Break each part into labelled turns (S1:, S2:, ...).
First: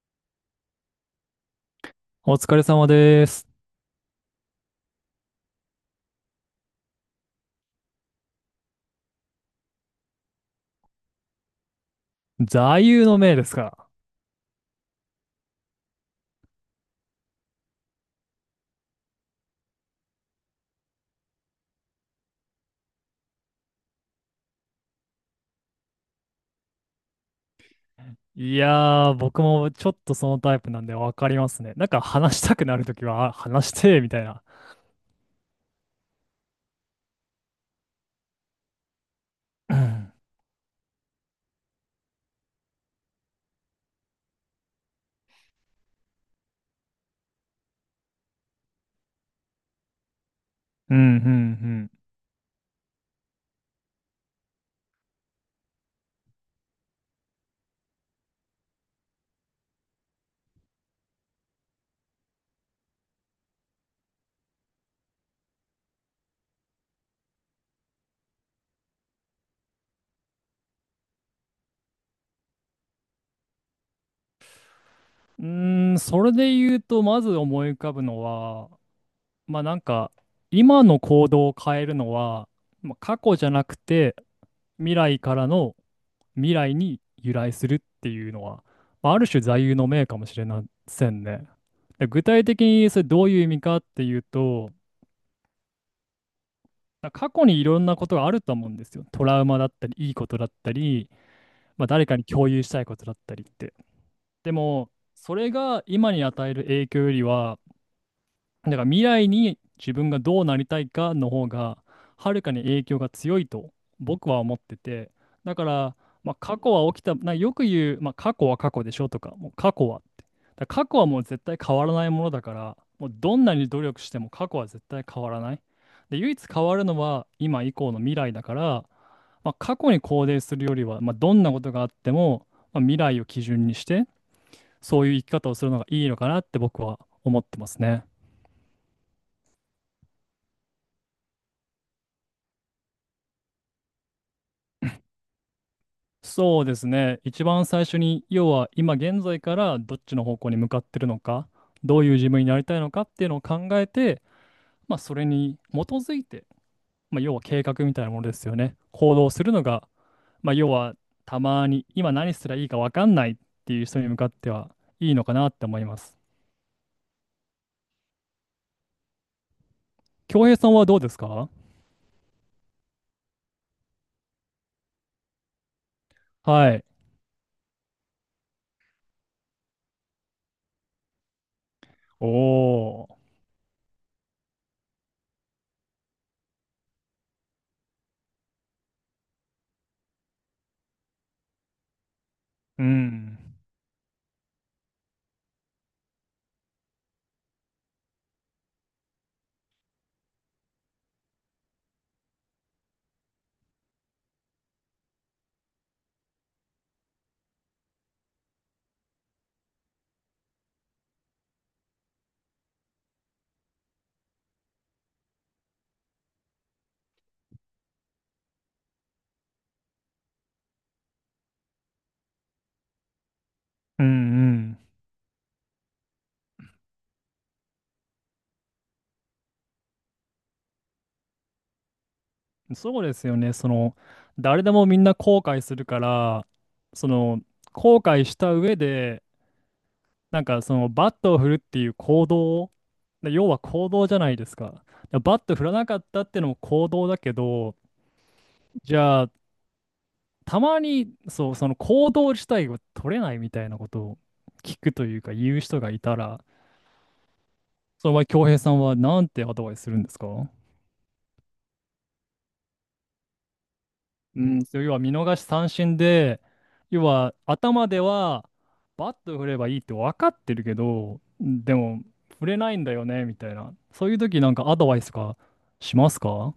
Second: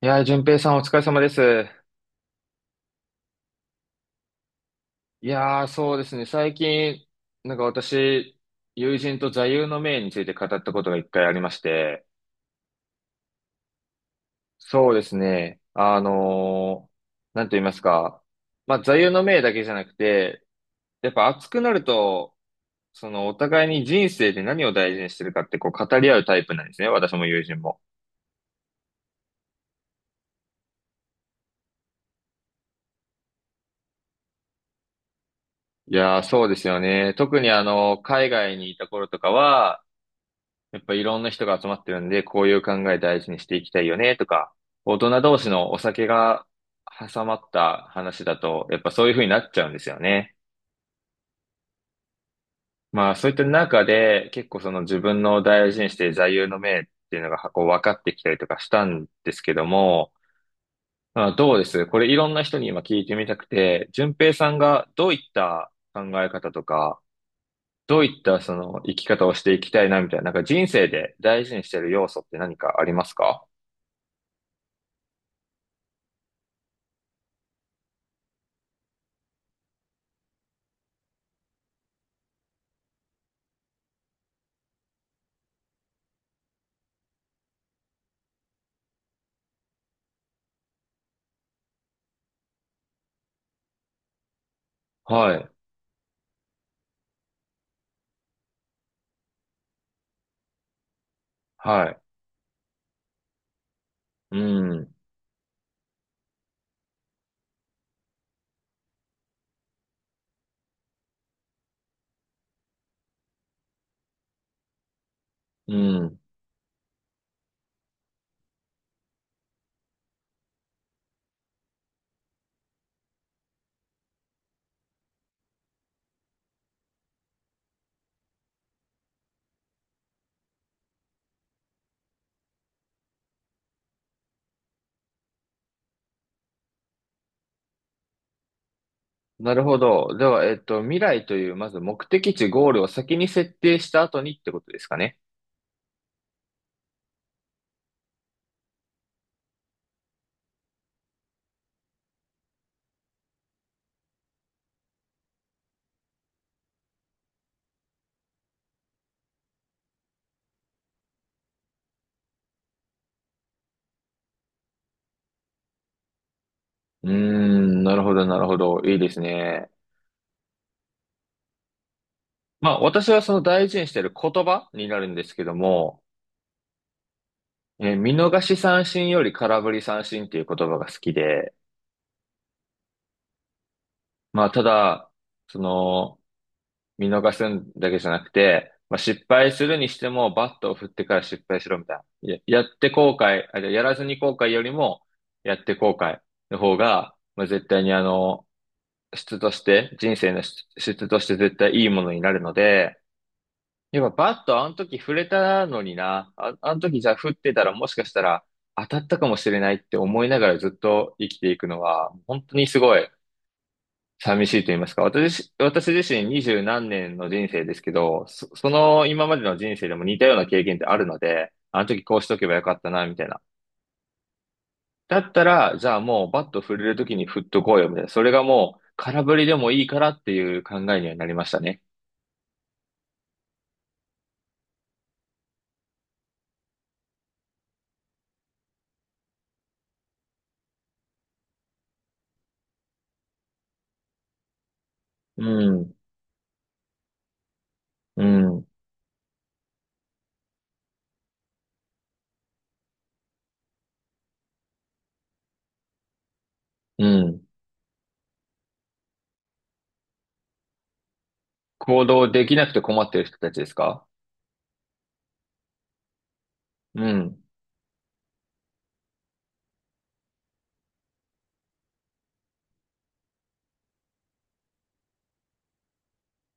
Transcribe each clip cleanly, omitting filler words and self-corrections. S1: いやー、淳平さんお疲れ様です。
S2: お疲れ様です。
S1: いやー、そうですね。最近、私、友人と座右の銘について語ったことが一回ありまして、
S2: 座右の銘ですか。
S1: そうですね。なんと言いますか。まあ、座右の銘だけじゃなくて、やっぱ熱くなると、そのお互いに人生で何を大事にしてるかってこう語り合うタイプなんですね。私も友人も。
S2: いやー、僕もちょっとそのタイプなんでわかりますね。なんか話したくなるときは、あ、話して、みたいな。
S1: いやー、そうですよね。特にあの、海外にいた頃とか
S2: う
S1: は、
S2: ん
S1: やっぱいろんな人が集まってるんで、こういう考え大事にしていきたいよねとか、大人同士のお酒が挟まった話だと、やっぱそういう風になっちゃうんですよね。
S2: うんうん
S1: まあそういった中で、結構その自分の大事にしている座右の銘っていうのがこう分かってきたりとかしたんですけども、まあ、どうですこれいろんな人に今聞いてみたくて、順平さんがどういった考え方とか、どういったその生き方をしていきたいなみたいな、なんか人生で大事にしている要素って何かありますか？
S2: うん。うーん、それで言うと、まず思い浮かぶのは、まあ、なんか、今の行動を変えるのは、まあ、過去じゃなくて、未来からの未来に由来するっていうのは、まあ、ある種座右の銘かもしれませんね。で、具体的にそれどういう意味かっていうと、
S1: はい。
S2: だから過去にいろんなことがあると思うんですよ。トラウマだったり、いいことだったり、まあ、
S1: は
S2: 誰かに共有したいことだったりって。
S1: い。う
S2: でも、
S1: ん。
S2: それが今に与える影響よりは、だから未来に自分がどうなりたいかの方がはるかに影響が強いと僕は思ってて。だか
S1: う
S2: ら、
S1: ん。
S2: まあ、過去は起きたなよく言う、まあ、過去は過去でしょとか、もう過去はってだから過去はもう絶対変わらないものだから、もうどんなに努力しても過去は絶対変わらない。で、唯一変わるのは今以降の未来だから、まあ、過去に肯定するよりは、まあ、どんなことがあっても、まあ、未来を基準にしてそういう生き方をするのがいいのかなって僕は思ってますね。
S1: なるほど。では、未来という、まず目的地、ゴールを先に設定した後にってことですかね。
S2: そうですね。一番最初に、要は今現在からどっちの方向に向かってるのか、どういう自分になりたいのかっていうのを考えて、まあ、それに基づいて、まあ、要は計画みたいなものですよね。行動するのが、まあ、要はたまに今何すりゃいいか分かんないっていう人に向かってはいいのかなって思います。
S1: うーん。なるほど、なるほど。いいですね。
S2: 恭平さんはどうですか？
S1: まあ、私はその大事にしている言葉になるんですけども、
S2: はい。
S1: 見逃し三振より空振り三振っていう言葉が好きで、
S2: おー。
S1: まあ、ただ、その、見逃すんだけじゃなくて、まあ、失敗するにしても、バットを振ってから失敗しろみたいな。やっ
S2: う
S1: て後
S2: ん。
S1: 悔、じゃやらずに後悔よりも、やって後悔の方が、まあ、絶対にあの、質として、人生の質として絶対いいものになるので、やっぱバットあの時触れたのにな、あ、あの時じゃあ振ってたらもしかしたら当たったかもしれないって思いながらずっと生きていくのは、本当にすごい寂しいと言いますか。私自身二十何年の人生ですけど、その今までの人生でも似たような経験ってあるので、あの時こうしとけばよかったな、みたいな。
S2: うんうん。
S1: だったら、じゃあもうバット振れる時に振っとこうよ、みたいな。それがもう空振りでもいいからっていう考えにはなりましたね。
S2: そうですよね。その、誰でもみんな後悔するから、その、後悔した上で、なんかその、バットを振るっていう行動、で、要は行動じゃないですか。でバ
S1: う
S2: ット振らな
S1: ん、
S2: かったっていうのも行動だけど、
S1: うん、
S2: じゃあ、たまに、そう、その行動自体が取れないみたいなことを聞くというか、言う人がいたら、
S1: うん。
S2: その場合、恭平さんはなんてアドバイスするんですか？
S1: 行動できなくて困ってる人たちですか？
S2: うん、そう、要は見逃し三振で、要
S1: う
S2: は
S1: ん。
S2: 頭ではバット振ればいいって分かってるけど、でも振れないんだよね、みたいな。そういう時なんかアドバイスとかしますか？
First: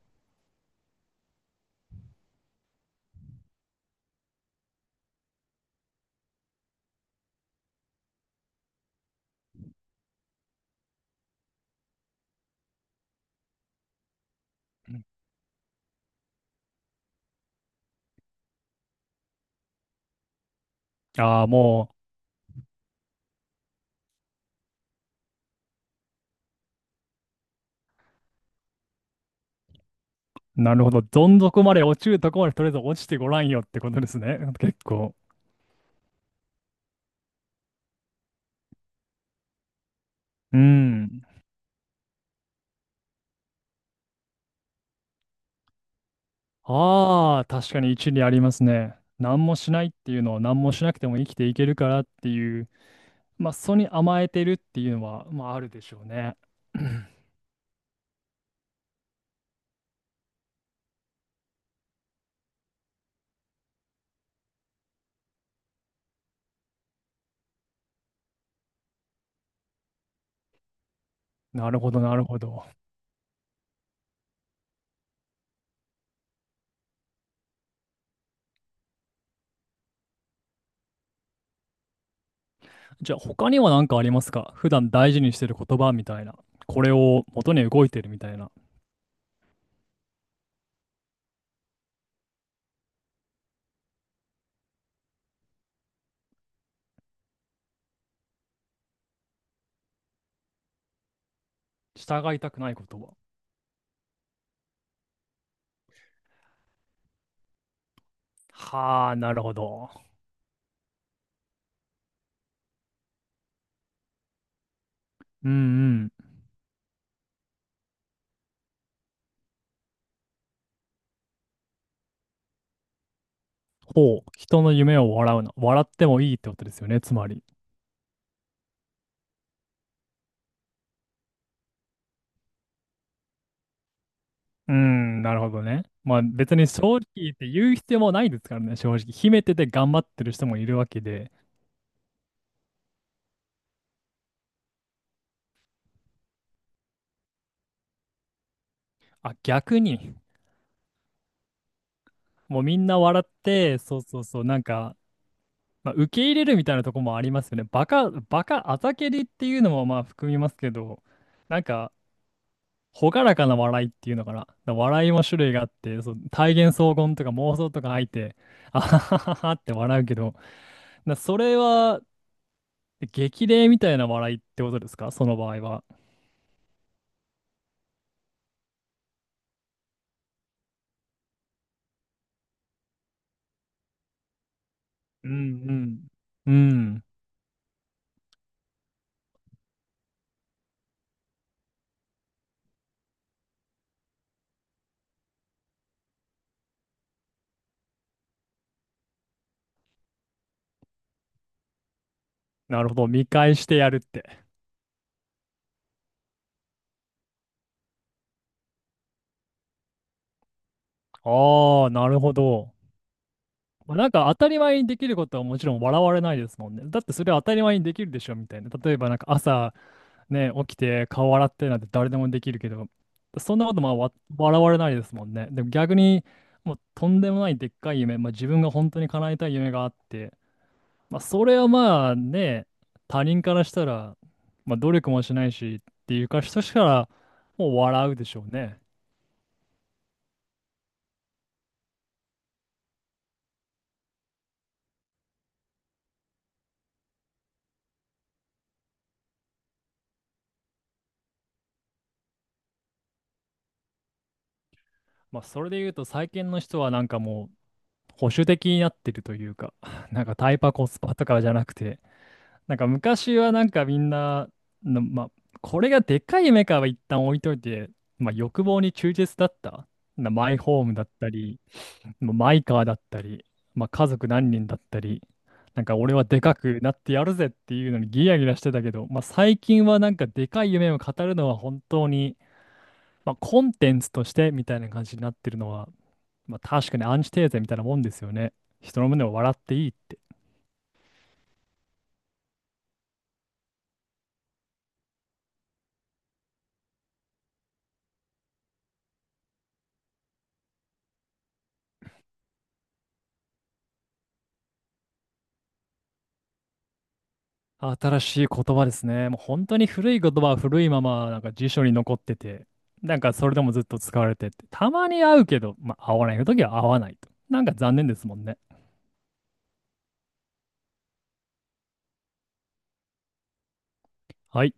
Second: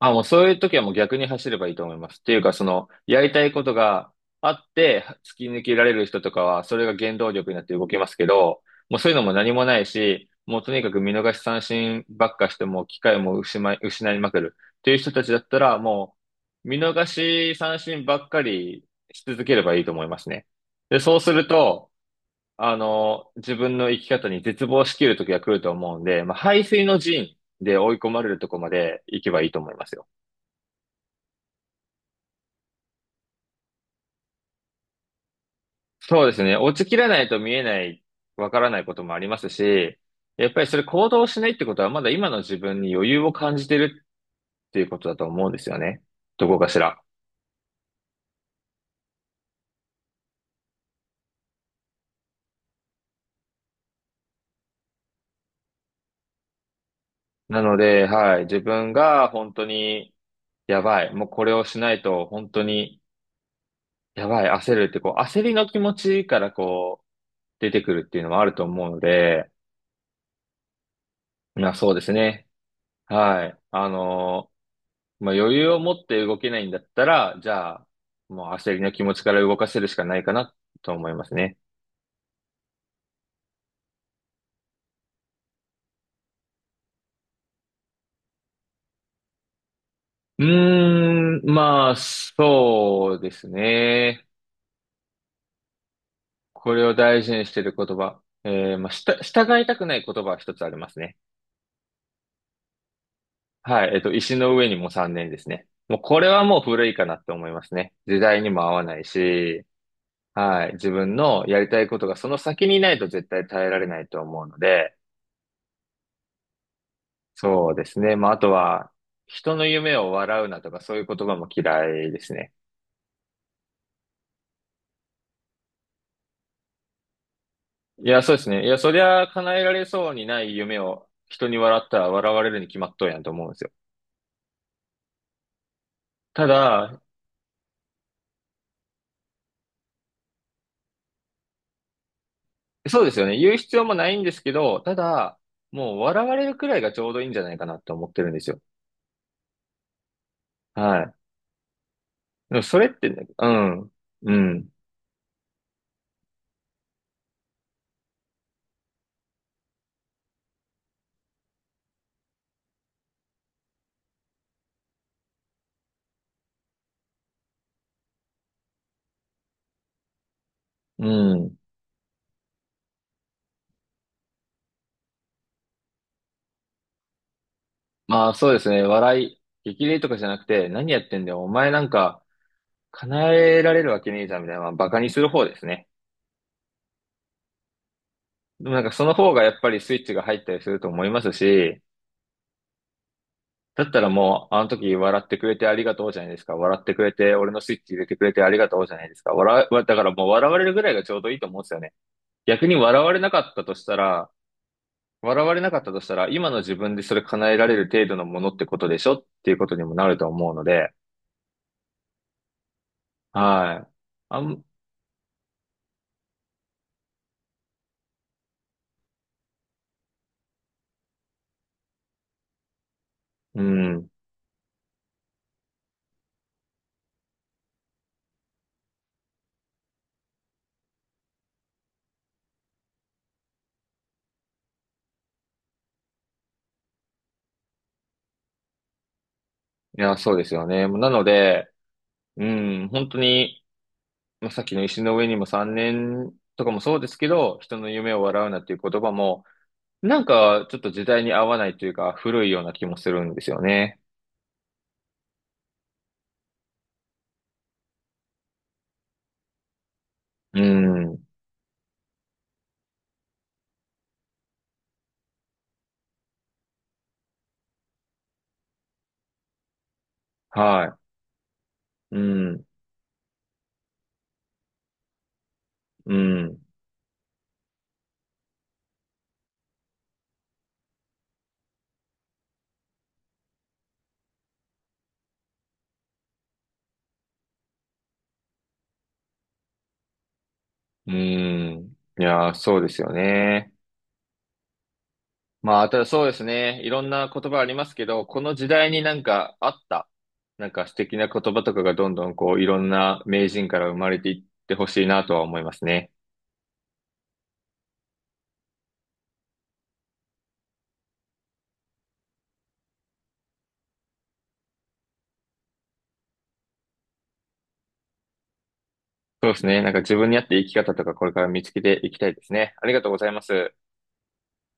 S1: あ、もうそういう時はもう逆に走ればいいと思います。っていうか、その、やりたいことがあって、突き抜けられる人とかは、それが原動力になって動きますけど、もうそういうのも何もないし、もうとにかく見逃し三振ばっかしても、機会も失い、失いまくる。っていう人たちだったら、もう、見逃し三振ばっかりし続ければいいと思いますね。で、そうす
S2: ああ
S1: る
S2: ー、
S1: と、
S2: も
S1: あの、自分の生き方に絶望しきる時が来ると思うんで、まあ、背水の陣で追い込まれるとこまで行けばいいと思いますよ。
S2: う、なるほど。どん底まで落ちるとこまでとりあえず落ちてごらんよってことですね。結構。
S1: そうですね。落ちきらないと見えない、わからないこともありますし、やっ
S2: う
S1: ぱりそれ行
S2: ん。
S1: 動しないってことは、まだ今の自分に余裕を感じてるっていうことだと思うんですよね。どこかしら。
S2: ああ、確かに一理ありますね。何もしないっていうのは何もしなくても生きていけるからっていう、まあ、それに甘えてるっていうのは、まあ、あるでしょうね。
S1: なので、はい。自分が本当に、やばい。もうこれをしないと、本当に、やばい。焦るって、こう、焦りの気持ちからこう、出てくるっていうのはあると思うので、ま
S2: な
S1: あ
S2: るほ
S1: そうで
S2: ど、
S1: す
S2: なるほ
S1: ね。
S2: ど。
S1: はい。あのまあ余裕を持って動けないんだったら、じゃあ、もう焦りの気持ちから動かせるしかないかなと思いますね。
S2: じゃあ、他には何かありますか？普段大事にしてる言葉みたいな。これを元に動いてるみたいな。
S1: うーん、まあ、そうですね。これを大事にしてる言葉。まあ、従いたくない言葉は一つありますね。
S2: 従いたくない言葉。
S1: はい。石の上にも3年ですね。もうこれはもう古いかなって思いますね。時代にも合わない
S2: はあ、なるほ
S1: し、
S2: ど。
S1: はい。自分のやりたいことがその先にないと絶対耐えられないと思うので、
S2: うんうん。
S1: そうですね。まあ、あとは、人の夢を笑うなとか、そういう言葉も嫌いですね。
S2: ほう。人の夢を笑うな。笑ってもいいってことですよね、つまり。
S1: いや、そうですね。いや、そりゃ叶えられそうにない夢を人に笑ったら笑われるに決まっとんやんと思うんですよ。
S2: うん、なるほどね。まあ
S1: た
S2: 別に正
S1: だ、
S2: 直言って言う必要もないですからね、正直。秘めてて頑張ってる人もいるわけで。
S1: そうですよね。言う必要もないんですけど、ただ、もう笑われるくらいがちょうどいいんじゃないかなって思ってるんですよ。
S2: あ、逆に。
S1: はい。で
S2: も
S1: も
S2: うみ
S1: それ
S2: ん
S1: っ
S2: な
S1: て
S2: 笑
S1: ね、
S2: っ
S1: う
S2: て、
S1: ん、
S2: そうそう
S1: う
S2: そう、なん
S1: ん、
S2: かまあ、受け入れるみたいなとこもありますよね。バカ、バカ、あざけりっていうのもまあ含みますけど、なんか、朗らかな笑いっていうのかな。だから笑いも種類があって、そう、体現荘厳とか妄想とか入って、あははははって笑うけど、
S1: う
S2: それ
S1: ん。
S2: は激励みたいな笑いってことですか、その場合は。
S1: まあ、そうですね。笑い、激励とかじゃなくて、何やってんだよ。お前なんか、叶えられるわけねえじゃん、みたいな、まあ、バカにす
S2: う
S1: る方ですね。
S2: んうん。うん。
S1: でもなんかその方がやっぱりスイッチが入ったりすると思いますし、だったらもう、あの時笑ってくれてありがとうじゃないですか。笑ってくれて、俺のスイッチ入れてくれてありがとうじゃないですか。笑う、だからもう笑われるぐらいがちょうどいいと思うんですよね。逆に
S2: なるほ
S1: 笑
S2: ど。
S1: われ
S2: 見
S1: なかっ
S2: 返
S1: た
S2: し
S1: と
S2: て
S1: し
S2: や
S1: た
S2: るっ
S1: ら、
S2: て。
S1: 笑われなかったとしたら、今の自分でそれ叶えられる程度のものってことでしょっていうことにもなると思うので、
S2: ああ、なるほど。
S1: はい。
S2: まあ、なんか当
S1: あ
S2: たり
S1: ん、
S2: 前にできることはもちろん笑われないですもんね。だってそれは当たり前にできるでしょみたいな。例えばなんか朝ね、起きて顔洗ってなんて誰でもできるけど、そん
S1: う
S2: なことまあ
S1: ん。
S2: 笑われないですもんね。でも逆にもうとんでもないでっかい夢、まあ、自分が本当に叶えたい夢があって、まあ、それはまあね、他人からしたら、まあ、努力もしないしっていうか、人しからもう笑うでしょうね。
S1: いや、そうですよね。なので、うん、本当に、まあ、さっきの石の上にも3年とかもそうですけど、人の夢を笑うなっていう言葉も、なんかちょっと時代に合わないというか、古いような気もするんですよね。
S2: まあ、それで言うと最近の人はなんかもう保守的になってるというか、なんかタイ
S1: う
S2: パコスパ
S1: ん。
S2: とかじゃなくて、なんか昔はなんかみんな、まあ、これがでかいメカは一旦置いといて、まあ、欲望に忠実だった。マイホーム
S1: は
S2: だったり、
S1: い。う
S2: まあマイ
S1: ん。
S2: カーだったり、まあ、家族何人だったり、なんか
S1: う
S2: 俺はでか
S1: ん。
S2: くなってやるぜっていうのにギラギラしてたけど、まあ、最近はなんかでかい夢を語るのは本当に、まあ、コンテンツとしてみたいな感じになってるのは、まあ確かにアンチテーゼみたいなもんですよね。人の胸を笑っていいって。
S1: うん。いやー、そうですよね。まあ、ただそうですね。いろんな言葉ありますけど、この時代になんかあった、なんか素敵な言葉とかがどんどんこう、いろんな名人から生まれていってほしいなとは思いますね。
S2: 新しい言葉ですね。もう本当に古い言葉は古いままなんか辞書に残ってて、なんかそれでもずっと使われてて、たまに会うけど、まあ合わない時は合わないと。なんか残念ですもんね。
S1: そうですね。なんか自分に合った生き方とかこれから見つけていきたいですね。ありがとうございます。
S2: はい。